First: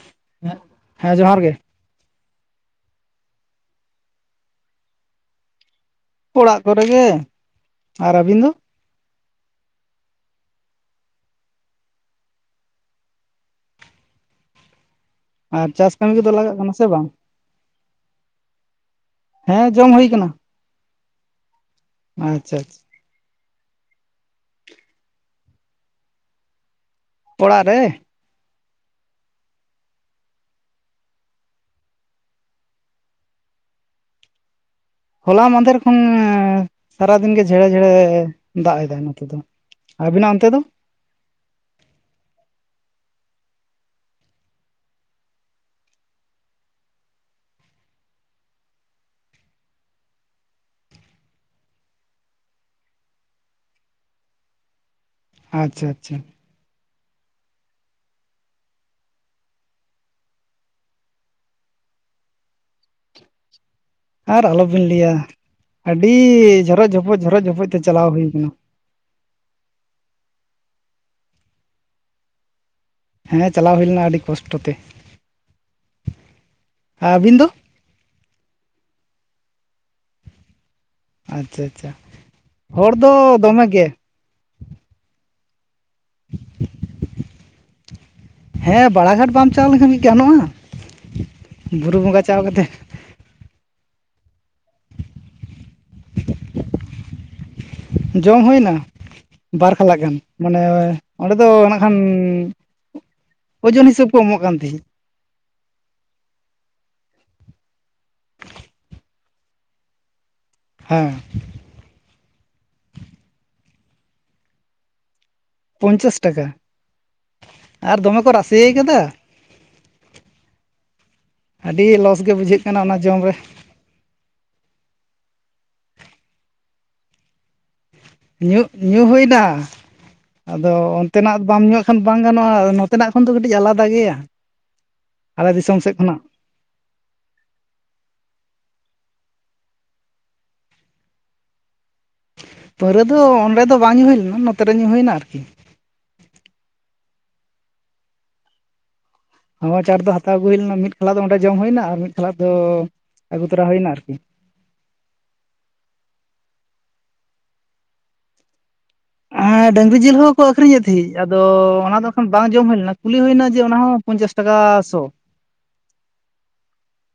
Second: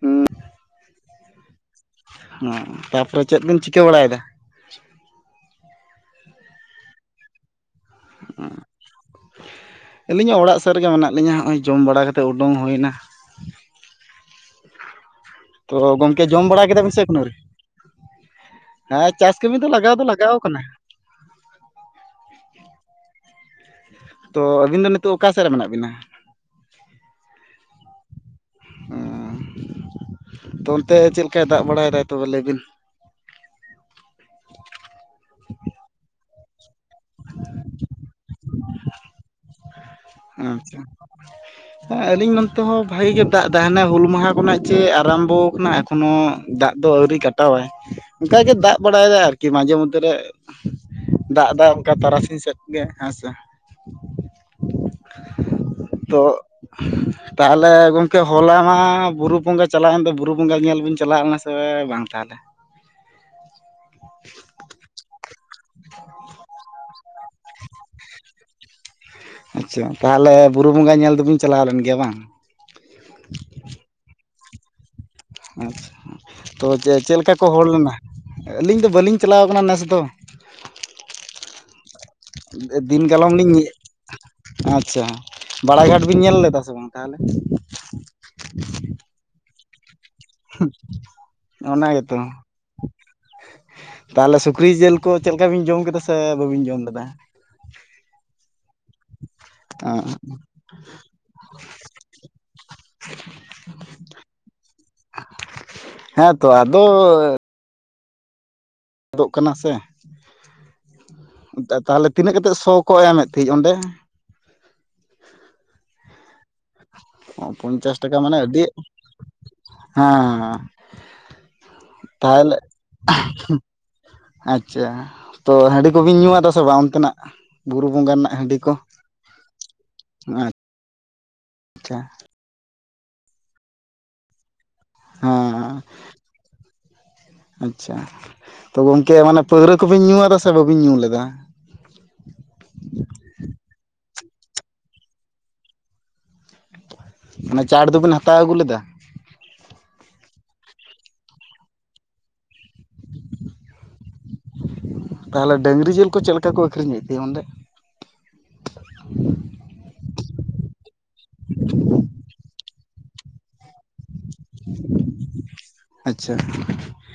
ᱦᱩᱸ᱾ [inaudible] ᱦᱮᱜ, ᱦᱮᱸ ᱡᱚᱦᱟᱨ ᱜᱮ᱾ ᱚᱸ ᱛᱟᱯᱚᱨᱮ ᱪᱮᱫ ᱵᱤᱱ ᱪᱤᱠᱟᱹ ᱵᱟᱲᱟᱭ ᱫᱟ? ᱚᱲᱟᱜ ᱠᱚᱨᱮ ᱜᱮ, ᱟᱨ ᱟᱹᱵᱤᱱ ᱫᱚ? ᱟᱹᱞᱤᱧ ᱦᱚᱸ ᱚᱲᱟᱜ ᱥᱮᱫ ᱨᱮᱜᱮ ᱢᱮᱱᱟᱜ ᱞᱤᱧᱟᱹ, ᱦᱚᱜᱼᱚᱭ ᱡᱚᱢ ᱵᱟᱲᱟ ᱠᱟᱛᱮᱫ ᱩᱰᱩᱝ ᱦᱩᱭᱮᱱᱟ᱾ ᱟᱨ ᱛᱚ ᱪᱟᱥ ᱠᱟᱹᱢᱤ ᱜᱚᱢᱠᱮ ᱠᱚᱫᱚ ᱡᱚᱢ ᱞᱟᱜᱟᱜ ᱵᱟᱲᱟ ᱠᱟᱱᱟ ᱠᱮᱫᱟ ᱵᱮᱤᱱ ᱥᱮ ᱵᱟᱝ ᱮᱠᱷᱱᱚ ᱟᱹᱣᱨᱤ? ᱦᱮᱸ ᱪᱟᱥ ᱠᱟᱹᱢᱤ ᱫᱚ ᱦᱮᱸ ᱡᱚᱢ ᱞᱟᱜᱟᱣ ᱫᱚ ᱦᱩᱭ ᱞᱟᱜᱟᱣ ᱠᱟᱱᱟ᱾ ᱟᱪᱪᱷᱟ ᱟᱪᱪᱷᱟ᱾ ᱛᱚ ᱟᱹᱵᱤᱱ ᱫᱚ ᱱᱤᱛᱚᱜ ᱚᱠᱟ ᱥᱮᱫ ᱨᱮ ᱢᱮᱱᱟᱜ ᱵᱤᱱᱟ? ᱚᱲᱟᱜ ᱨᱮ, ᱚᱻ ᱛᱚ ᱚᱱᱛᱮ ᱪᱮᱫ ᱞᱮᱠᱟᱭ ᱫᱟᱜ ᱵᱟᱲᱟᱭ ᱫᱟ ᱛᱚᱵᱮ ᱞᱟᱹᱭ ᱵᱤᱱ ᱦᱚᱞᱟ ᱢᱫᱷᱮᱨ ᱠᱷᱚᱱ ᱥᱟᱨᱟᱫᱤᱱ ᱜᱮ ᱡᱷᱮᱲᱮ ᱡᱷᱮᱲᱮ ᱫᱟᱜ ᱮᱫᱟᱭ ᱱᱚᱛᱮ ᱫᱚ ᱾ ᱟᱪᱪᱷᱟ ᱟᱹᱞᱤᱧ ᱱᱚᱱᱛᱮ ᱦᱚᱸ ᱵᱷᱟᱜᱤ ᱜᱮ ᱫᱟᱜ ᱫᱟᱭ ᱾ ᱦᱟᱱᱮ ᱦᱩᱞ ᱢᱟᱦᱟ ᱠᱷᱚᱱᱟᱜ ᱡᱮ ᱟᱨᱟᱢᱵᱚ ᱠᱟᱱᱟ ᱮᱠᱷᱚᱱᱳ ᱫᱟᱜ ᱫᱚ ᱟᱹᱣᱨᱤ ᱠᱟᱴᱟᱣᱟᱭ ᱾ ᱚᱱᱠᱟᱜᱮ ᱫᱟᱜ ᱵᱟᱲᱟᱭᱟᱭ ᱟᱨᱠᱤ ᱢᱟᱡᱷᱮ ᱢᱚᱫᱽᱫᱷᱮᱨᱮ ᱫᱟᱜ ᱮᱫᱟ ᱚᱱᱠᱟ ᱛᱟᱨᱟᱥᱤᱧ ᱥᱮᱫ ᱜᱮ ᱦᱮᱸ ᱥᱮ ᱾ ᱟᱪᱪᱷᱟ ᱟᱪᱪᱷᱟ ᱟᱪᱪᱷᱟ ᱾ [inaudible] ᱛᱟᱦᱚᱞᱮ ᱜᱚᱢᱠᱮ ᱦᱚᱞᱟ ᱢᱟ ᱵᱩᱨᱩ ᱵᱚᱸᱜᱟ ᱪᱟᱞᱟᱣᱮᱱ ᱫᱚ ᱵᱩᱨᱩ ᱵᱚᱸᱜᱟ ᱧᱮᱞ ᱵᱤᱱ ᱪᱟᱞᱟᱣᱱᱟ ᱥᱮ ᱵᱟᱝ ᱛᱟᱦᱚᱞᱮ? ᱟᱨ ᱟᱞᱚᱵᱤᱱ ᱞᱟᱹᱭᱟ ᱟᱹᱰᱤ ᱡᱷᱚᱨᱚᱡ ᱡᱷᱚᱯᱚᱡ ᱡᱷᱚᱨᱚᱢ ᱡᱷᱚᱯᱚᱡ ᱛᱮ ᱪᱟᱞᱟᱣ ᱦᱩᱭ ᱠᱟᱱᱟ ᱾ ᱟᱪᱪᱷᱟ ᱛᱟᱦᱚᱞᱮ ᱵᱩᱨᱩ ᱵᱚᱸᱜᱟ ᱧᱮᱞ ᱫᱚᱵᱤᱱ ᱪᱟᱞᱟᱣ ᱞᱮᱱ ᱜᱮᱭᱟ ᱵᱟᱝ? ᱦᱟᱱᱮᱸ ᱪᱟᱞᱟᱣ ᱦᱩᱭ ᱞᱮᱱᱟ ᱟᱹᱰᱤ ᱠᱚᱥᱴᱚ ᱛᱮ ᱾ ᱟᱪᱪᱷᱟ ᱾ ᱛᱚ ᱪᱮ ᱪᱮᱫᱠᱟ ᱟᱹᱵᱤᱱ ᱫᱚ ᱠᱚ ᱦᱚᱲ ᱞᱮᱱᱟ? ᱟᱹᱞᱤᱧ ᱫᱚ ᱵᱟᱹᱞᱤᱧ ᱪᱟᱞᱟᱣ ᱠᱟᱱᱟ ᱱᱮᱥ ᱫᱚ ᱾ ᱟᱪᱪᱷᱟ ᱟᱪᱪᱷᱟ ᱾ ᱪᱷᱟ ᱦᱚᱲ ᱫᱤᱱ ᱫᱚ ᱠᱟᱞᱚᱢ ᱞᱤᱧ ᱫᱚᱢᱮ ᱜᱮ᱾ ᱟᱪᱪᱷᱟ ᱾ ᱵᱟᱲᱟᱜᱷᱟᱴ ᱵᱤᱱ ᱧᱮᱞ ᱞᱮᱫᱟ ᱥᱮ ᱵᱟᱝ ᱛᱟᱦᱚᱞᱮ? ᱦᱮᱸ ᱵᱟᱲᱟᱜᱷᱟᱴ ᱵᱟᱢ ᱪᱟᱞᱟᱣ ᱞᱮᱠᱷᱟᱱ ᱠᱤ ᱜᱟᱱᱚᱜᱼᱟ ᱚᱱᱟ ᱵᱩᱨᱩ ᱜᱮᱛᱚ ᱵᱚᱸᱜᱟ ᱪᱟᱞᱟᱣ ᱠᱟᱛᱮᱫ ᱾ ᱛᱟᱦᱚᱞᱮ ᱥᱩᱠᱨᱤ ᱡᱤᱞ ᱠᱚ ᱪᱮᱫ ᱞᱮᱠᱟ ᱵᱤᱱ ᱡᱚᱢ ᱠᱮᱫᱟ ᱥᱮ ᱵᱟᱹᱵᱤᱱ ᱡᱚᱢ ᱞᱮᱫᱟ? ᱡᱚᱢ ᱦᱩᱭᱱᱟ ᱵᱟᱨ ᱠᱷᱟᱞᱟᱜ ᱜᱟᱱ ᱢᱟᱱᱮ ᱚᱸᱰᱮ ᱫᱚ ᱱᱟᱜ ᱠᱷᱟᱱ ᱳᱡᱚᱱ ᱦᱤᱥᱟᱹᱵᱽ ᱠᱚ ᱮᱢᱚᱜ ᱠᱟᱱ ᱛᱟᱦᱮᱫ ᱾ ᱦᱮᱸᱛᱚ ᱟᱫᱚ ᱟᱫᱚᱜ ᱠᱟᱱᱟ ᱥᱮ ᱦᱮᱸ ᱾ ᱛᱟᱦᱚᱞᱮ ᱛᱤᱱᱟᱹᱜ ᱠᱟᱛᱮᱫ ᱥᱚ ᱠᱚ ᱮᱢᱮᱫ ᱛᱟᱦᱮᱸᱫ ᱚᱸᱰᱮ? ᱯᱚᱧᱪᱟᱥ ᱴᱟᱠᱟ ᱾ ᱚ ᱯᱚᱧᱪᱟᱥ ᱴᱟᱠᱟ ᱢᱟᱱᱮ ᱟᱹᱰᱤ [unintelligible] ᱟᱠᱟᱫᱟ ᱦᱮᱸ ᱦᱮᱸ ᱟᱹᱰᱤ ᱞᱚᱥ ᱜᱮ ᱛᱟᱦᱚᱞᱮ ᱵᱩᱡᱷᱟᱹᱜ ᱠᱟᱱᱟ ᱚᱱᱟ ᱡᱚᱢ ᱨᱮ ᱟᱪᱪᱷᱟ ᱾ ᱛᱚ ᱦᱟᱺᱰᱤ ᱠᱚᱵᱤᱱ ᱧᱩ ᱟᱫᱟ ᱥᱮ ᱵᱟᱝ ᱚᱱᱛᱮ ᱱᱟᱜ? ᱵᱩᱨᱩ ᱵᱚᱸᱜᱟ ᱧᱩ ᱧᱩ ᱦᱩᱭᱟᱱᱟ ᱾ ᱟᱪᱪᱷᱟ ᱟᱫᱚ ᱚᱱᱛᱮᱱᱟᱜ ᱵᱟᱢ ᱧᱩᱟᱜ ᱠᱷᱟᱱ ᱵᱟᱝ ᱜᱟᱱᱚᱜᱼᱟ ᱾ ᱱᱚᱛᱮᱱᱟᱜ ᱠᱷᱚᱱ ᱫᱚ ᱠᱟᱹᱴᱤᱡ ᱟᱞᱟᱫᱟ ᱜᱮᱭᱟ ᱟᱞᱮ ᱫᱤᱥᱚᱢ ᱦᱮᱸ ᱥᱮᱫ ᱠᱷᱚᱱᱟᱜ ᱾ ᱟᱪᱪᱷᱟ ᱛᱚ ᱜᱚᱝᱠᱮ ᱚᱱᱮ ᱯᱟᱹᱣᱨᱟᱹ ᱠᱚᱵᱤᱱ ᱧᱩ ᱟᱫᱟ ᱥᱮ ᱵᱟᱵᱤᱱ ᱧᱩ ᱞᱮᱫᱟ? ᱯᱟᱹᱣᱨᱟᱹ ᱫᱚ ᱚᱸᱰᱮ ᱫᱚ ᱵᱟᱝ ᱧᱩ ᱦᱩᱭ ᱞᱮᱱᱟ ᱱᱚᱛᱮᱨᱮ ᱧᱩ ᱦᱩᱭᱱᱟ ᱟᱨᱠᱤ ᱾ ᱢᱟᱱᱮ ᱪᱟᱴ ᱫᱚᱵᱮᱱ ᱦᱟᱛᱟᱣ ᱟᱹᱜᱩ ᱞᱮᱫᱟ? ᱦᱚᱸ ᱪᱟᱴ ᱫᱚ ᱦᱟᱛᱟᱣ ᱟᱹᱜᱩ ᱦᱩᱭ ᱞᱮᱱᱟ ᱢᱤᱫ ᱠᱷᱟᱞᱟᱜ ᱫᱚ ᱚᱸᱰᱮ ᱡᱚᱢ ᱦᱩᱭᱱᱟ ᱟᱨ ᱢᱤᱫ ᱠᱷᱟᱞᱟᱜ ᱫᱚ ᱟᱹᱜᱩ ᱛᱚᱨᱟ ᱦᱩᱭᱱᱟ ᱟᱨᱠᱤ‌᱾ ᱛᱟᱦᱚᱞᱮ ᱰᱟᱹᱝᱨᱤ ᱡᱤᱞ ᱠᱚ ᱪᱮᱫᱞᱮᱠᱟ ᱠᱚ ᱟᱹᱠᱷᱨᱤᱧᱮᱫ ᱛᱮᱦᱮᱧ ᱚᱸᱰᱮ? ᱦᱮᱸ ᱰᱟᱹᱝᱨᱤ ᱡᱤᱞ ᱦᱚᱸᱠᱚ ᱟᱹᱷᱨᱤᱧᱮᱫ ᱛᱟᱦᱮᱸᱫ ᱾ ᱟᱫᱚ ᱚᱱᱟ ᱫᱚ ᱮᱠᱷᱚᱱ ᱵᱟᱝ ᱡᱚᱢ ᱦᱩᱭ ᱞᱮᱱᱟ ᱠᱩᱞᱤ ᱦᱩᱭᱱᱟ ᱡᱮ ᱚᱱᱟᱦᱚ ᱯᱚᱧᱪᱟᱥ ᱴᱟᱠᱟ ᱥᱚ ᱟᱪᱪᱷᱟ